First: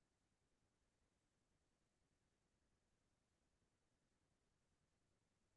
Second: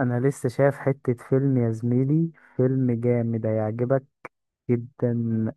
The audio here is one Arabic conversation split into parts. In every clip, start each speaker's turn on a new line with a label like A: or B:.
A: انا لسه شايف حتة فيلم يا زميلي. فيلم جامد هيعجبك جدا.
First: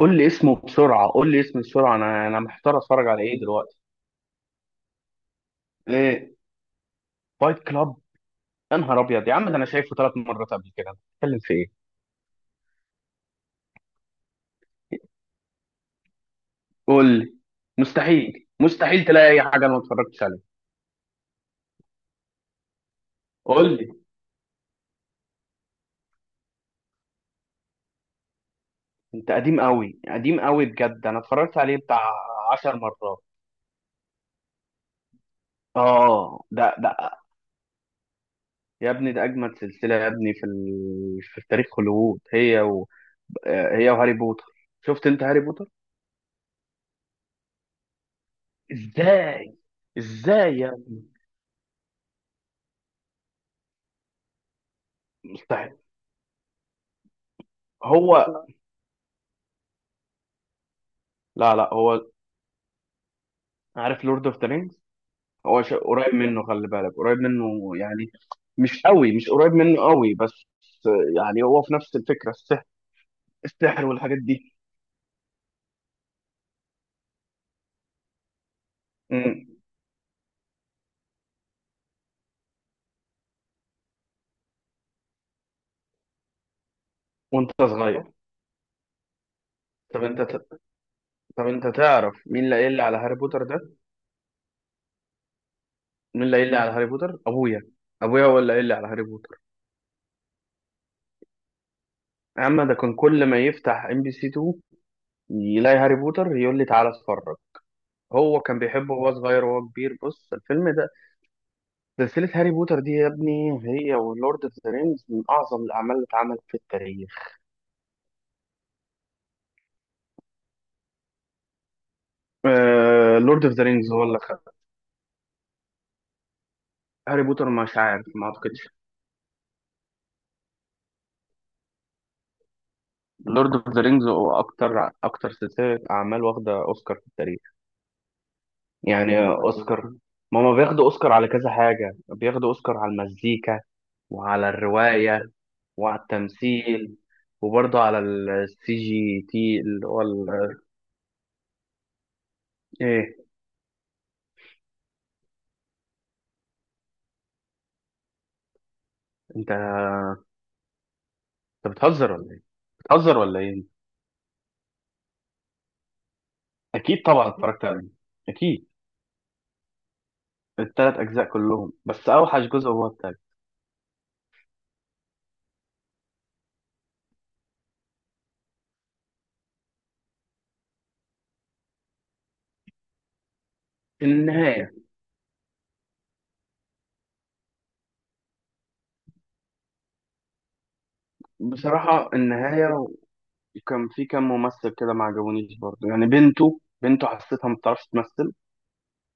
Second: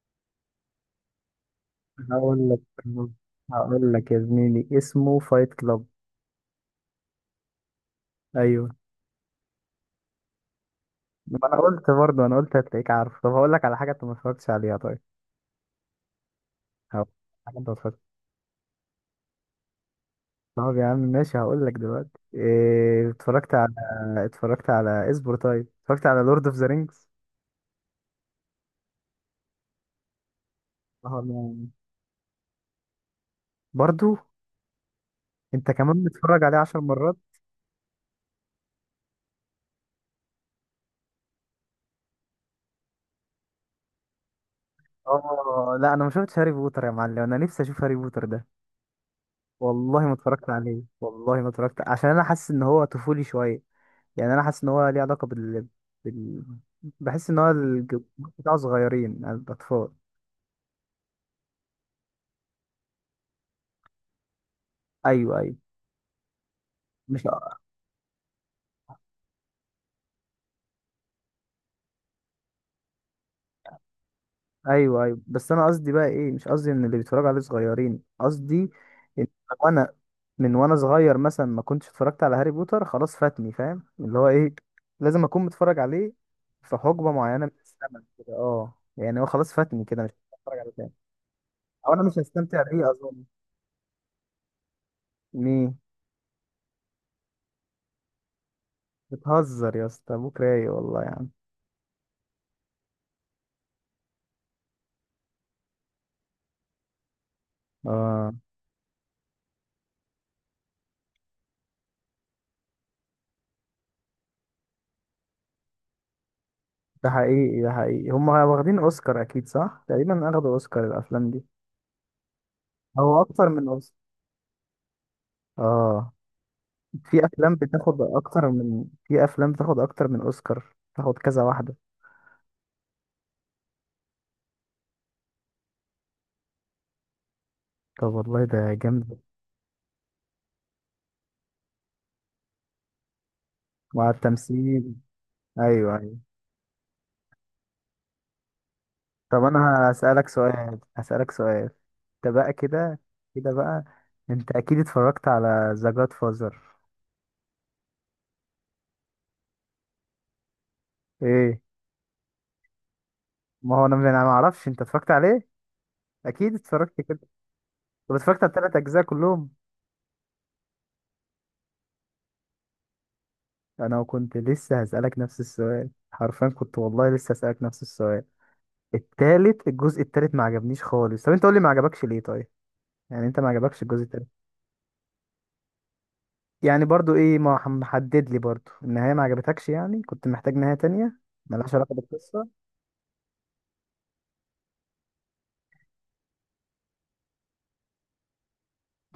B: قول لي اسمه بسرعه قول لي اسمه بسرعه، انا
A: هقول لك
B: محتار اتفرج على ايه دلوقتي؟
A: هقول لك يا زميلي، اسمه فايت كلاب.
B: ايه؟ فايت كلاب.
A: ايوه.
B: يا نهار ابيض يا عم، ده انا شايفه 3 مرات قبل كده، أنا
A: ما
B: بتكلم في
A: انا
B: ايه؟
A: قلت، برضه انا قلت هتلاقيك عارف. طب هقول لك على حاجة انت ما اتفرجتش عليها، طيب. هقول
B: قول لي.
A: لك حاجة انت ما اتفرجتش.
B: مستحيل مستحيل تلاقي اي حاجه انا ما اتفرجتش عليها.
A: طب يا عم ماشي، هقول لك دلوقتي إيه اتفرجت على.
B: قول لي.
A: اصبر، طيب، اتفرجت على لورد اوف ذا رينجز.
B: انت قديم قوي قديم قوي بجد، انا اتفرجت عليه بتاع 10 مرات.
A: برضو انت كمان بتتفرج
B: اه،
A: عليه
B: ده
A: عشر
B: ده
A: مرات
B: يا ابني ده اجمد سلسله يا ابني في تاريخ هوليوود، هي وهاري بوتر. شفت انت هاري بوتر؟
A: اه، لا، انا ما شفتش هاري بوتر يا معلم. انا نفسي اشوف هاري بوتر ده.
B: ازاي؟
A: والله ما اتفرجت
B: ازاي يا
A: عليه،
B: ابني؟
A: والله ما اتفرجت عشان انا حاسس ان هو طفولي شويه. يعني انا حاسس ان هو ليه علاقه
B: مستحيل.
A: بال... بحس ان هو
B: هو.
A: بتاع صغيرين الاطفال.
B: لا لا، هو عارف لورد اوف ذا رينجز؟
A: ايوه، ايوه،
B: قريب منه، خلي بالك قريب
A: مش،
B: منه يعني. مش قوي، مش قريب منه قوي، بس يعني هو في نفس الفكرة، السحر، السحر والحاجات دي.
A: ايوه، ايوه، بس انا قصدي بقى ايه؟ مش قصدي ان اللي بيتفرجوا عليه صغيرين، قصدي ان
B: مم.
A: انا، من وانا صغير مثلا ما كنتش اتفرجت على هاري بوتر، خلاص فاتني، فاهم اللي هو ايه؟ لازم اكون متفرج عليه في حقبه معينه
B: وانت
A: من الزمن
B: صغير.
A: كده. اه، يعني هو خلاص فاتني كده،
B: طب
A: مش
B: انت
A: هتفرج
B: ت-
A: عليه تاني،
B: طب انت
A: او انا
B: تعرف
A: مش
B: مين اللي
A: هستمتع
B: قايل لي
A: بيه
B: على هاري
A: اظن.
B: بوتر ده؟
A: مين؟
B: مين اللي قايل لي على هاري بوتر؟ ابويا. ابويا هو اللي قايل لي على هاري بوتر.
A: بتهزر يا اسطى؟ ابوك رايق والله يا عم.
B: يا عم ده كان كل ما يفتح ام بي سي 2 يلاقي هاري بوتر، يقول لي تعالى اتفرج.
A: اه.
B: هو كان بيحبه وهو صغير وهو كبير. بص الفيلم ده، سلسلة هاري بوتر دي يا ابني هي ولورد اوف ذا رينجز من أعظم الأعمال اللي اتعملت في
A: ده
B: التاريخ.
A: حقيقي، ده حقيقي، هما واخدين اوسكار اكيد صح، تقريبا اخدوا اوسكار الافلام دي.
B: آه،
A: او
B: لورد
A: اكتر
B: اوف ذا
A: من
B: رينجز هو
A: اوسكار.
B: اللي خد.
A: اه،
B: هاري بوتر مش عارف، ما أعتقدش.
A: في افلام بتاخد اكتر من اوسكار، تاخد كذا واحده.
B: لورد اوف ذا رينجز هو أكتر أكتر سلسلة أعمال واخدة أوسكار في التاريخ.
A: طب والله ده جامد.
B: يعني أوسكار، ما هما بياخدوا أوسكار على كذا حاجة، بياخدوا أوسكار على المزيكا،
A: وعلى
B: وعلى
A: التمثيل.
B: الرواية،
A: ايوه،
B: وعلى
A: ايوه.
B: التمثيل، وبرضه على السي جي
A: طب
B: تي اللي
A: انا
B: هو
A: هسألك سؤال، هسألك سؤال. انت بقى كده،
B: إيه؟
A: كده بقى، انت اكيد اتفرجت على ذا جاد فازر.
B: أنت
A: ايه؟
B: أنت بتهزر ولا إيه؟ بتهزر ولا إيه؟
A: ما هو انا، ما انا ما اعرفش انت اتفرجت عليه. اكيد اتفرجت
B: اكيد
A: كده.
B: طبعا اتفرجت عليه.
A: طب اتفرجت على
B: اكيد.
A: الثلاث اجزاء كلهم؟
B: الثلاث اجزاء كلهم، بس اوحش جزء هو التالت.
A: انا كنت لسه هسألك نفس السؤال حرفيا، كنت والله لسه هسألك نفس السؤال. التالت، الجزء التالت ما عجبنيش خالص. طب انت قول لي ما عجبكش ليه طيب، يعني انت ما عجبكش الجزء التالت.
B: النهايه.
A: يعني برضو ايه، ما ح- محدد لي برضو النهاية ما عجبتكش؟ يعني كنت محتاج نهاية تانية ملهاش علاقة
B: بصراحه،
A: بالقصة.
B: النهايه. وكان في كام ممثل كده ما عجبونيش برضه، يعني بنته حسيتها ما بتعرفش تمثل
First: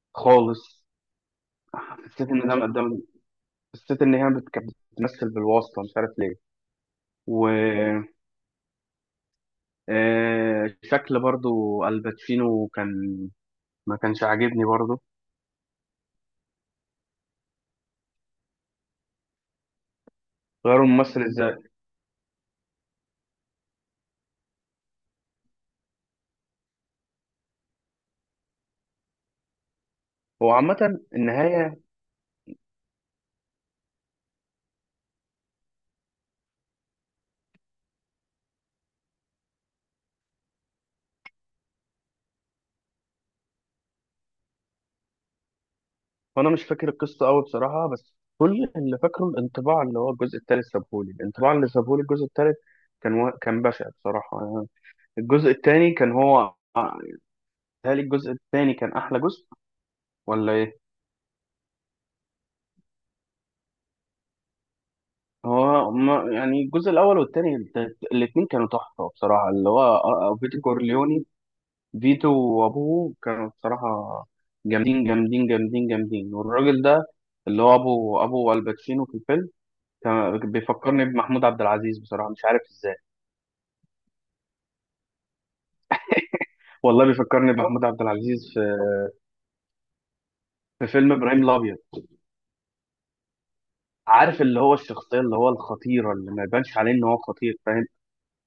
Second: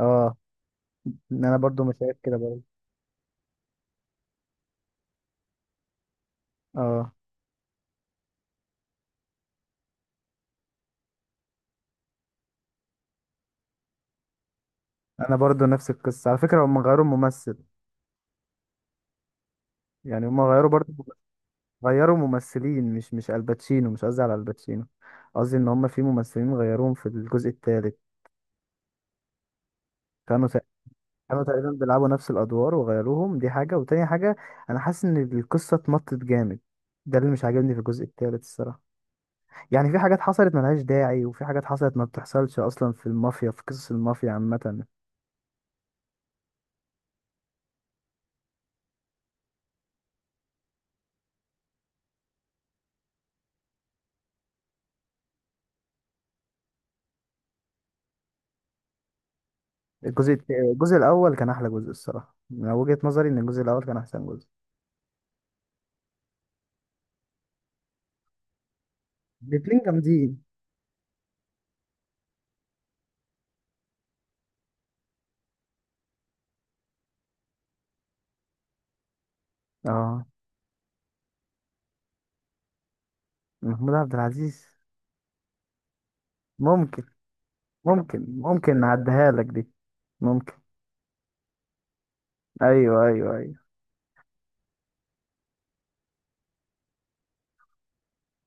A: اه،
B: خالص.
A: ان انا برضو مش شايف
B: حسيت
A: كده
B: ان ده
A: برضو.
B: قدام. حسيت ان كانت بتمثل بالواسطه، مش عارف ليه.
A: اه،
B: و شكل برضه، الباتشينو كان ما كانش عاجبني برضه.
A: انا برضو نفس القصة على فكرة، هم غيروا الممثل. يعني هم غيروا
B: غيروا
A: برضو،
B: الممثل ازاي؟
A: غيروا ممثلين، مش الباتشينو، مش قصدي على الباتشينو. قصدي ان هم في ممثلين غيروهم في الجزء الثالث، كانوا
B: هو
A: تق-
B: عامه
A: كانوا تقريبا
B: النهايه،
A: بيلعبوا نفس الادوار وغيروهم، دي حاجه، وتاني حاجه، انا حاسس ان القصه اتمطت جامد. ده اللي مش عاجبني في الجزء الثالث الصراحه. يعني في حاجات حصلت ملهاش داعي، وفي حاجات حصلت ما بتحصلش اصلا في المافيا، في قصص المافيا عامه.
B: وانا مش فاكر القصه قوي بصراحه، بس كل اللي فاكره الانطباع اللي هو الجزء الثالث سابهولي، الانطباع اللي سابهولي الجزء الثالث كان بشع بصراحه يعني. الجزء الثاني كان هو. هل الجزء الثاني كان احلى جزء ولا ايه؟
A: الجزء الاول كان احلى جزء الصراحه. من وجهه نظري ان الجزء الاول كان احسن جزء.
B: هو ما... يعني الجزء الاول والثاني، الاثنين كانوا تحفه بصراحه، اللي
A: الاتنين
B: هو
A: جامدين.
B: فيتو كورليوني. فيتو وابوه كانوا بصراحه جامدين جامدين جامدين جامدين، والراجل ده اللي هو ابو الباتشينو في الفيلم
A: اه،
B: كان بيفكرني بمحمود عبد العزيز بصراحه، مش عارف ازاي.
A: محمود عبد العزيز. ممكن
B: والله بيفكرني بمحمود عبد
A: ممكن
B: العزيز في
A: ممكن نعديها لك دي. ممكن.
B: في فيلم ابراهيم الابيض.
A: ايوه، ايوه، ايوه،
B: عارف اللي هو الشخصيه، اللي هو الخطيره، اللي ما يبانش عليه ان هو خطير، فاهم؟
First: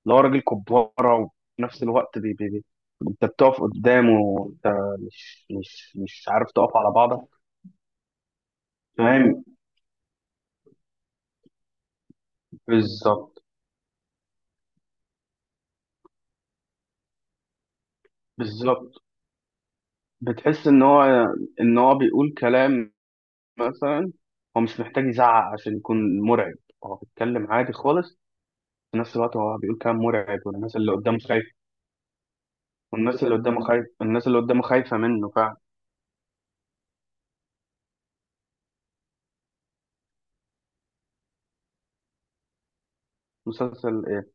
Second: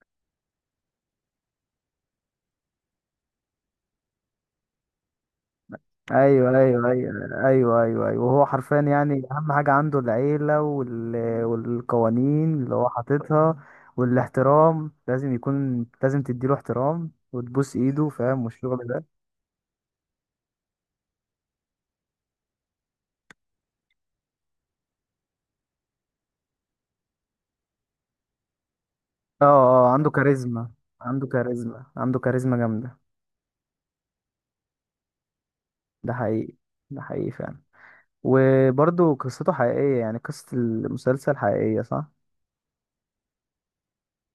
B: اللي هو راجل كباره، وفي نفس الوقت بي بي بي. انت بتقف قدامه، انت مش
A: ايوه،
B: عارف تقف
A: ايوه،
B: على بعضك.
A: ايوه، ايوه، ايوه، ايوه. وهو حرفيا يعني
B: فاهم؟
A: اهم حاجه عنده العيله والقوانين اللي هو
B: بالظبط.
A: حاططها. والاحترام لازم يكون، لازم تديله احترام وتبوس ايده، فاهم، والشغل
B: بالظبط.
A: ده.
B: بتحس ان هو بيقول كلام، مثلا. هو مش محتاج يزعق عشان يكون مرعب، هو بيتكلم عادي خالص، في نفس الوقت هو بيقول
A: اه، اه،
B: كلام
A: عنده
B: مرعب
A: كاريزما،
B: والناس اللي قدامه
A: عنده
B: خايفه.
A: كاريزما، عنده كاريزما جامده.
B: والناس اللي قدامه خايف الناس اللي قدامه خايفة منه فعلا.
A: ده حقيقي، ده حقيقي فعلا. وبرضه قصته حقيقيه، يعني قصه المسلسل حقيقيه، صح؟
B: مسلسل ايه؟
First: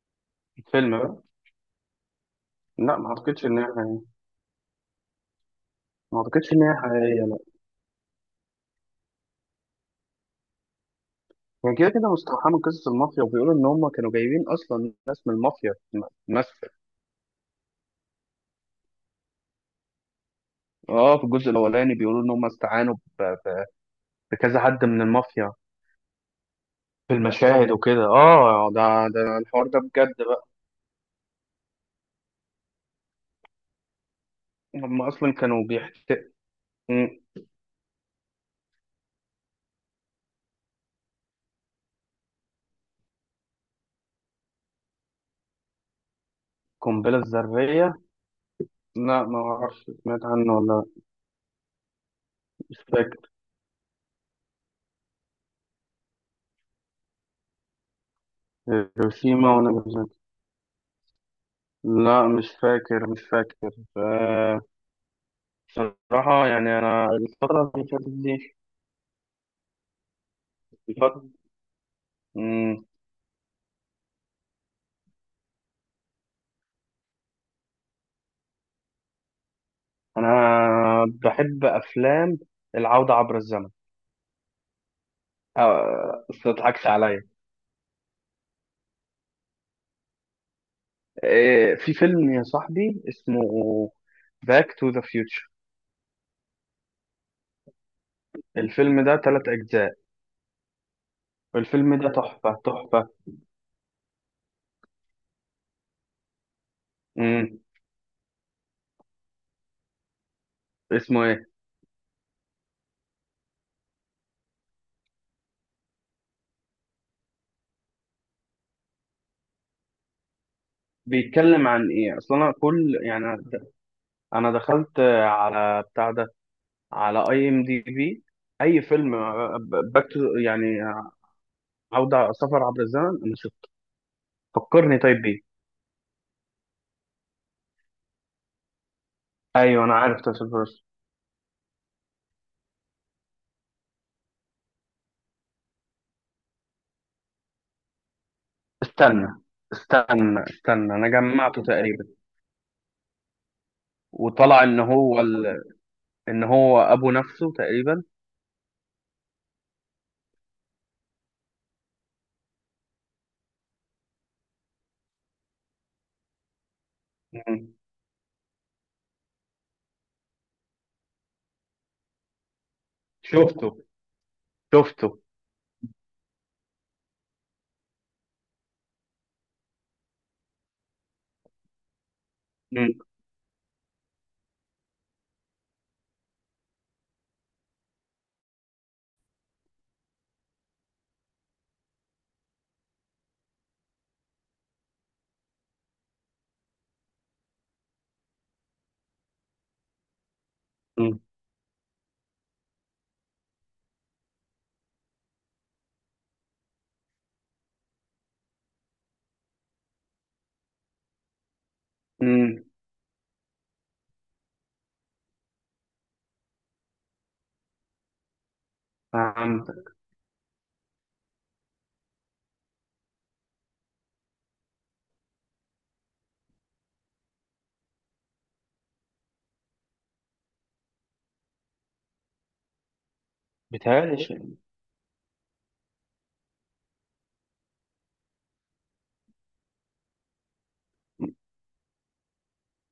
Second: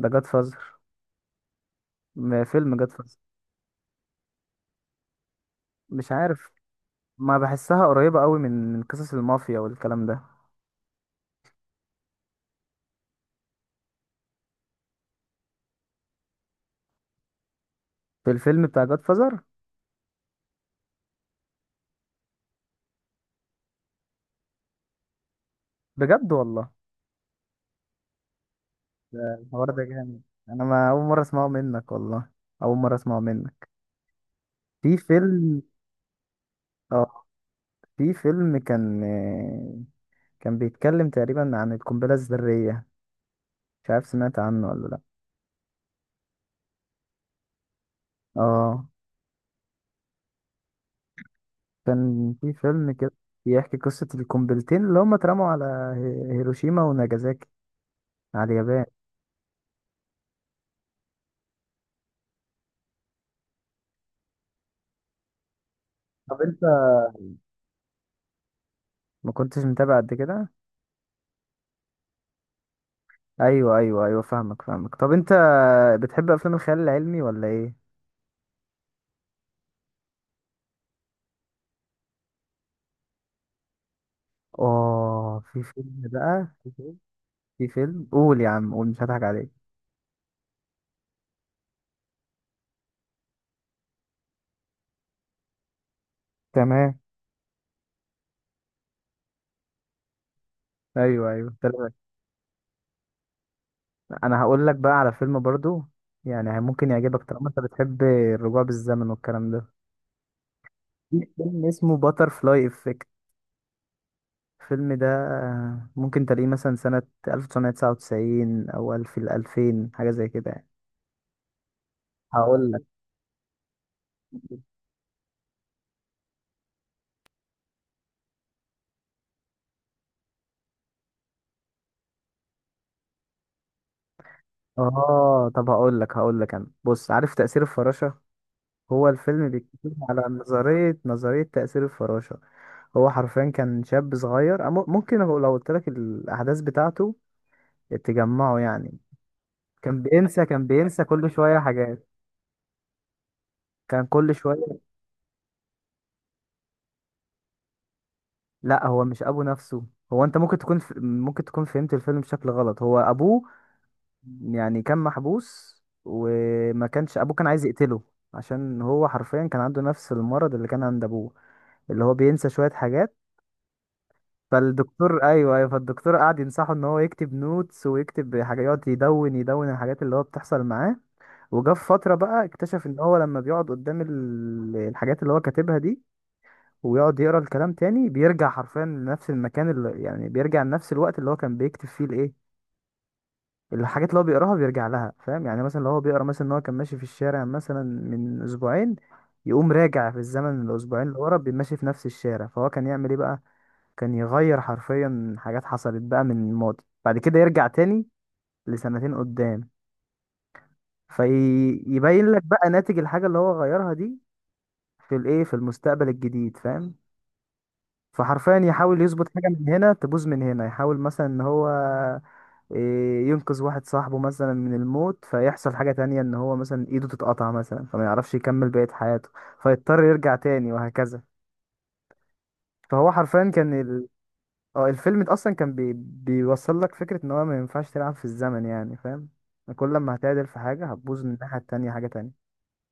A: ده جاد فازر.
B: فيلم بقى.
A: فيلم جاد
B: لا ما
A: فازر.
B: اعتقدش ان هي حقيقية.
A: مش
B: ما
A: عارف.
B: اعتقدش ان هي حقيقية،
A: ما
B: لا.
A: بحسها قريبة قوي من قصص المافيا والكلام ده.
B: هي كده كده مستوحاة من قصص المافيا، وبيقولوا ان هم كانوا جايبين اصلا ناس من المافيا تمثل.
A: في الفيلم بتاع جاد فازر.
B: اه، في الجزء الاولاني بيقولوا ان هم استعانوا بكذا حد من المافيا
A: بجد والله؟
B: في المشاهد وكده. اه، ده
A: ده
B: ده الحوار
A: الحوار
B: ده
A: ده
B: بجد
A: جامد.
B: بقى.
A: انا ما اول مرة اسمعه منك والله، اول مرة اسمعه منك. في
B: هم اصلا
A: فيلم
B: كانوا بيحتقوا.
A: اه في فيلم كان، كان بيتكلم تقريبا عن القنبلة الذرية. مش عارف سمعت عنه ولا لا.
B: القنبلة الذرية؟
A: اه،
B: لا ما اعرفش، سمعت عنه ولا لأ.
A: كان في
B: مش
A: فيلم كده
B: فاكر.
A: بيحكي قصة القنبلتين اللي هما اترموا على هيروشيما وناجازاكي، على اليابان.
B: هيروشيما وناجازاكي. لا مش فاكر، مش فاكر. آه،
A: طب
B: بصراحة
A: انت
B: يعني أنا الفترة اللي فاتت دي.
A: ما كنتش متابع قد كده؟
B: الفترة. مم،
A: ايوه، ايوه، ايوه، فاهمك، فاهمك. طب انت بتحب افلام الخيال العلمي ولا ايه؟
B: أنا بحب أفلام العودة عبر الزمن.
A: اه، في فيلم
B: بس
A: بقى
B: ما
A: في
B: تضحكش
A: فيلم
B: عليا.
A: في فيلم قول يا عم قول، مش هضحك عليك.
B: في فيلم يا صاحبي اسمه باك تو ذا فيوتشر.
A: تمام.
B: الفيلم ده 3 أجزاء.
A: ايوه، ايوه، تمام.
B: الفيلم ده تحفة تحفة.
A: انا هقول لك بقى على فيلم برضو. يعني ممكن يعجبك طالما انت
B: مم.
A: بتحب الرجوع بالزمن والكلام ده.
B: اسمه
A: في
B: إيه؟
A: فيلم اسمه باتر فلاي افكت. الفيلم ده ممكن تلاقيه مثلا سنة 1999 او الف الالفين، حاجة زي كده يعني.
B: بيتكلم عن إيه؟ أصلا أنا
A: هقول لك
B: كل يعني، أنا دخلت على بتاع ده، على اي ام دي بي، اي فيلم باك تو، يعني عوده، سفر عبر الزمن، انا شفته، فكرني طيب بيه.
A: اه طب هقول لك هقول لك انا، بص، عارف تأثير الفراشة؟ هو الفيلم
B: ايوه
A: بيتكلم
B: انا عارف
A: على
B: تاسل فرس.
A: نظرية تأثير الفراشة. هو حرفيا كان شاب صغير. ممكن لو قلت لك الأحداث بتاعته تجمعه يعني.
B: استنى،
A: كان
B: استنى
A: بينسى كان
B: استنى،
A: بينسى
B: انا
A: كل شوية
B: جمعته تقريبا،
A: حاجات. كان كل
B: وطلع
A: شوية.
B: ان هو ابو نفسه تقريبا.
A: لا، هو مش أبو نفسه. أنت ممكن تكون ممكن تكون فهمت الفيلم بشكل غلط. هو أبوه يعني، كان محبوس، وما كانش أبوه، كان عايز
B: مم.
A: يقتله عشان هو حرفيا كان عنده نفس المرض اللي كان عند أبوه، اللي هو بينسى شوية حاجات.
B: شفته. شفته.
A: ايوه، ايوه، فالدكتور قعد ينصحه ان هو يكتب نوتس ويكتب حاجه، يقعد يدون يدون الحاجات اللي هو بتحصل معاه. وجا في فتره بقى اكتشف
B: مم.
A: ان هو لما بيقعد قدام الحاجات اللي هو كاتبها دي ويقعد يقرا الكلام تاني، بيرجع حرفيا لنفس المكان، اللي يعني بيرجع لنفس الوقت اللي هو كان بيكتب فيه الايه، الحاجات اللي هو بيقراها بيرجع لها، فاهم؟ يعني مثلا لو هو بيقرا مثلا ان هو كان ماشي في الشارع مثلا من اسبوعين، يقوم راجع في الزمن الاسبوعين اللي
B: مم.
A: ورا، بيمشي في نفس الشارع. فهو كان يعمل ايه بقى؟ كان يغير حرفيا حاجات حصلت بقى من الماضي، بعد كده يرجع تاني لسنتين قدام، فيبين لك
B: مم.
A: بقى ناتج الحاجة اللي هو غيرها دي في الايه، في المستقبل الجديد، فاهم؟ فحرفيا يحاول يظبط حاجة،
B: فهمت.
A: من هنا تبوظ من هنا. يحاول مثلا ان هو ينقذ واحد صاحبه مثلا من الموت، فيحصل حاجة تانية ان هو مثلا ايده تتقطع مثلا، فما يعرفش يكمل بقية حياته، فيضطر يرجع تاني وهكذا. فهو حرفيا كان.
B: بيتهيألي
A: اه، الفيلم ده اصلا كان بيوصل لك فكرة ان هو ما ينفعش تلعب في الزمن، يعني، فاهم. كل ما هتعدل في حاجة هتبوظ من الناحية التانية حاجة تانية.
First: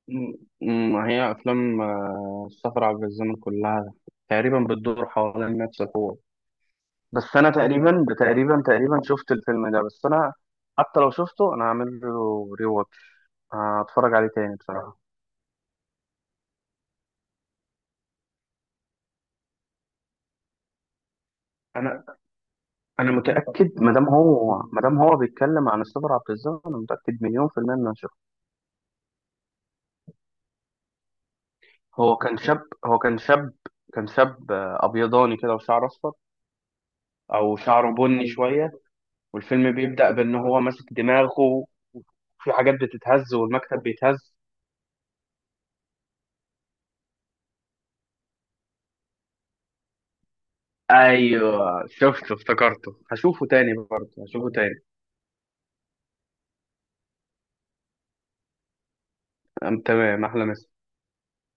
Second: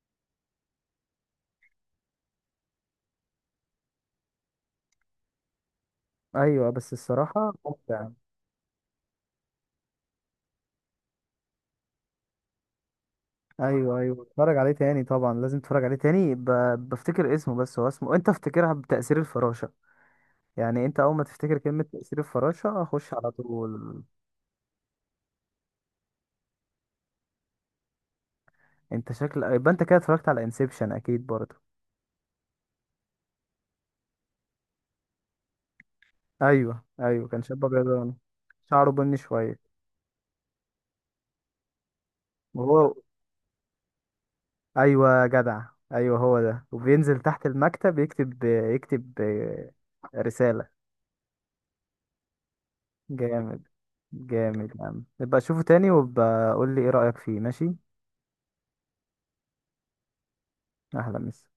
B: مم. مم. هي افلام السفر عبر الزمن كلها تقريبا بتدور حوالين نفس الحوار.
A: ايوه، بس
B: بس انا
A: الصراحة
B: تقريبا
A: ممتع.
B: تقريبا تقريبا شفت الفيلم ده، بس انا حتى لو شفته انا هعمل له ري واتش،
A: ايوه،
B: هتفرج
A: ايوه،
B: عليه تاني
A: اتفرج عليه
B: بصراحه.
A: تاني، طبعا لازم تتفرج عليه تاني بفتكر اسمه بس. هو اسمه انت افتكرها بتأثير الفراشة. يعني انت اول ما تفتكر كلمة
B: انا
A: تأثير الفراشة
B: انا
A: خش على
B: متاكد، ما
A: طول.
B: دام هو ما دام هو بيتكلم عن السفر عبر الزمن، انا متاكد مليون في الميه ان انا شفته.
A: انت شكل يبقى انت كده اتفرجت على انسبشن اكيد برضه.
B: هو كان شاب، هو كان شاب، كان شاب ابيضاني كده، وشعر اصفر،
A: ايوه، ايوه، كان
B: او
A: شاب
B: شعره
A: ابيضاني،
B: بني شويه.
A: شعره بني شوية.
B: والفيلم بيبدا بان هو ماسك دماغه، وفي حاجات
A: وهو،
B: بتتهز والمكتب بيتهز.
A: ايوه يا جدع، ايوه هو ده. وبينزل تحت المكتب يكتب رسالة.
B: ايوه شفته، افتكرته، هشوفه
A: جامد،
B: تاني برضه، هشوفه
A: جامد
B: تاني.
A: يا عم. نبقى اشوفه تاني وابقى قول لي ايه رأيك فيه، ماشي؟
B: تمام. أحلى مسا.
A: اهلا مس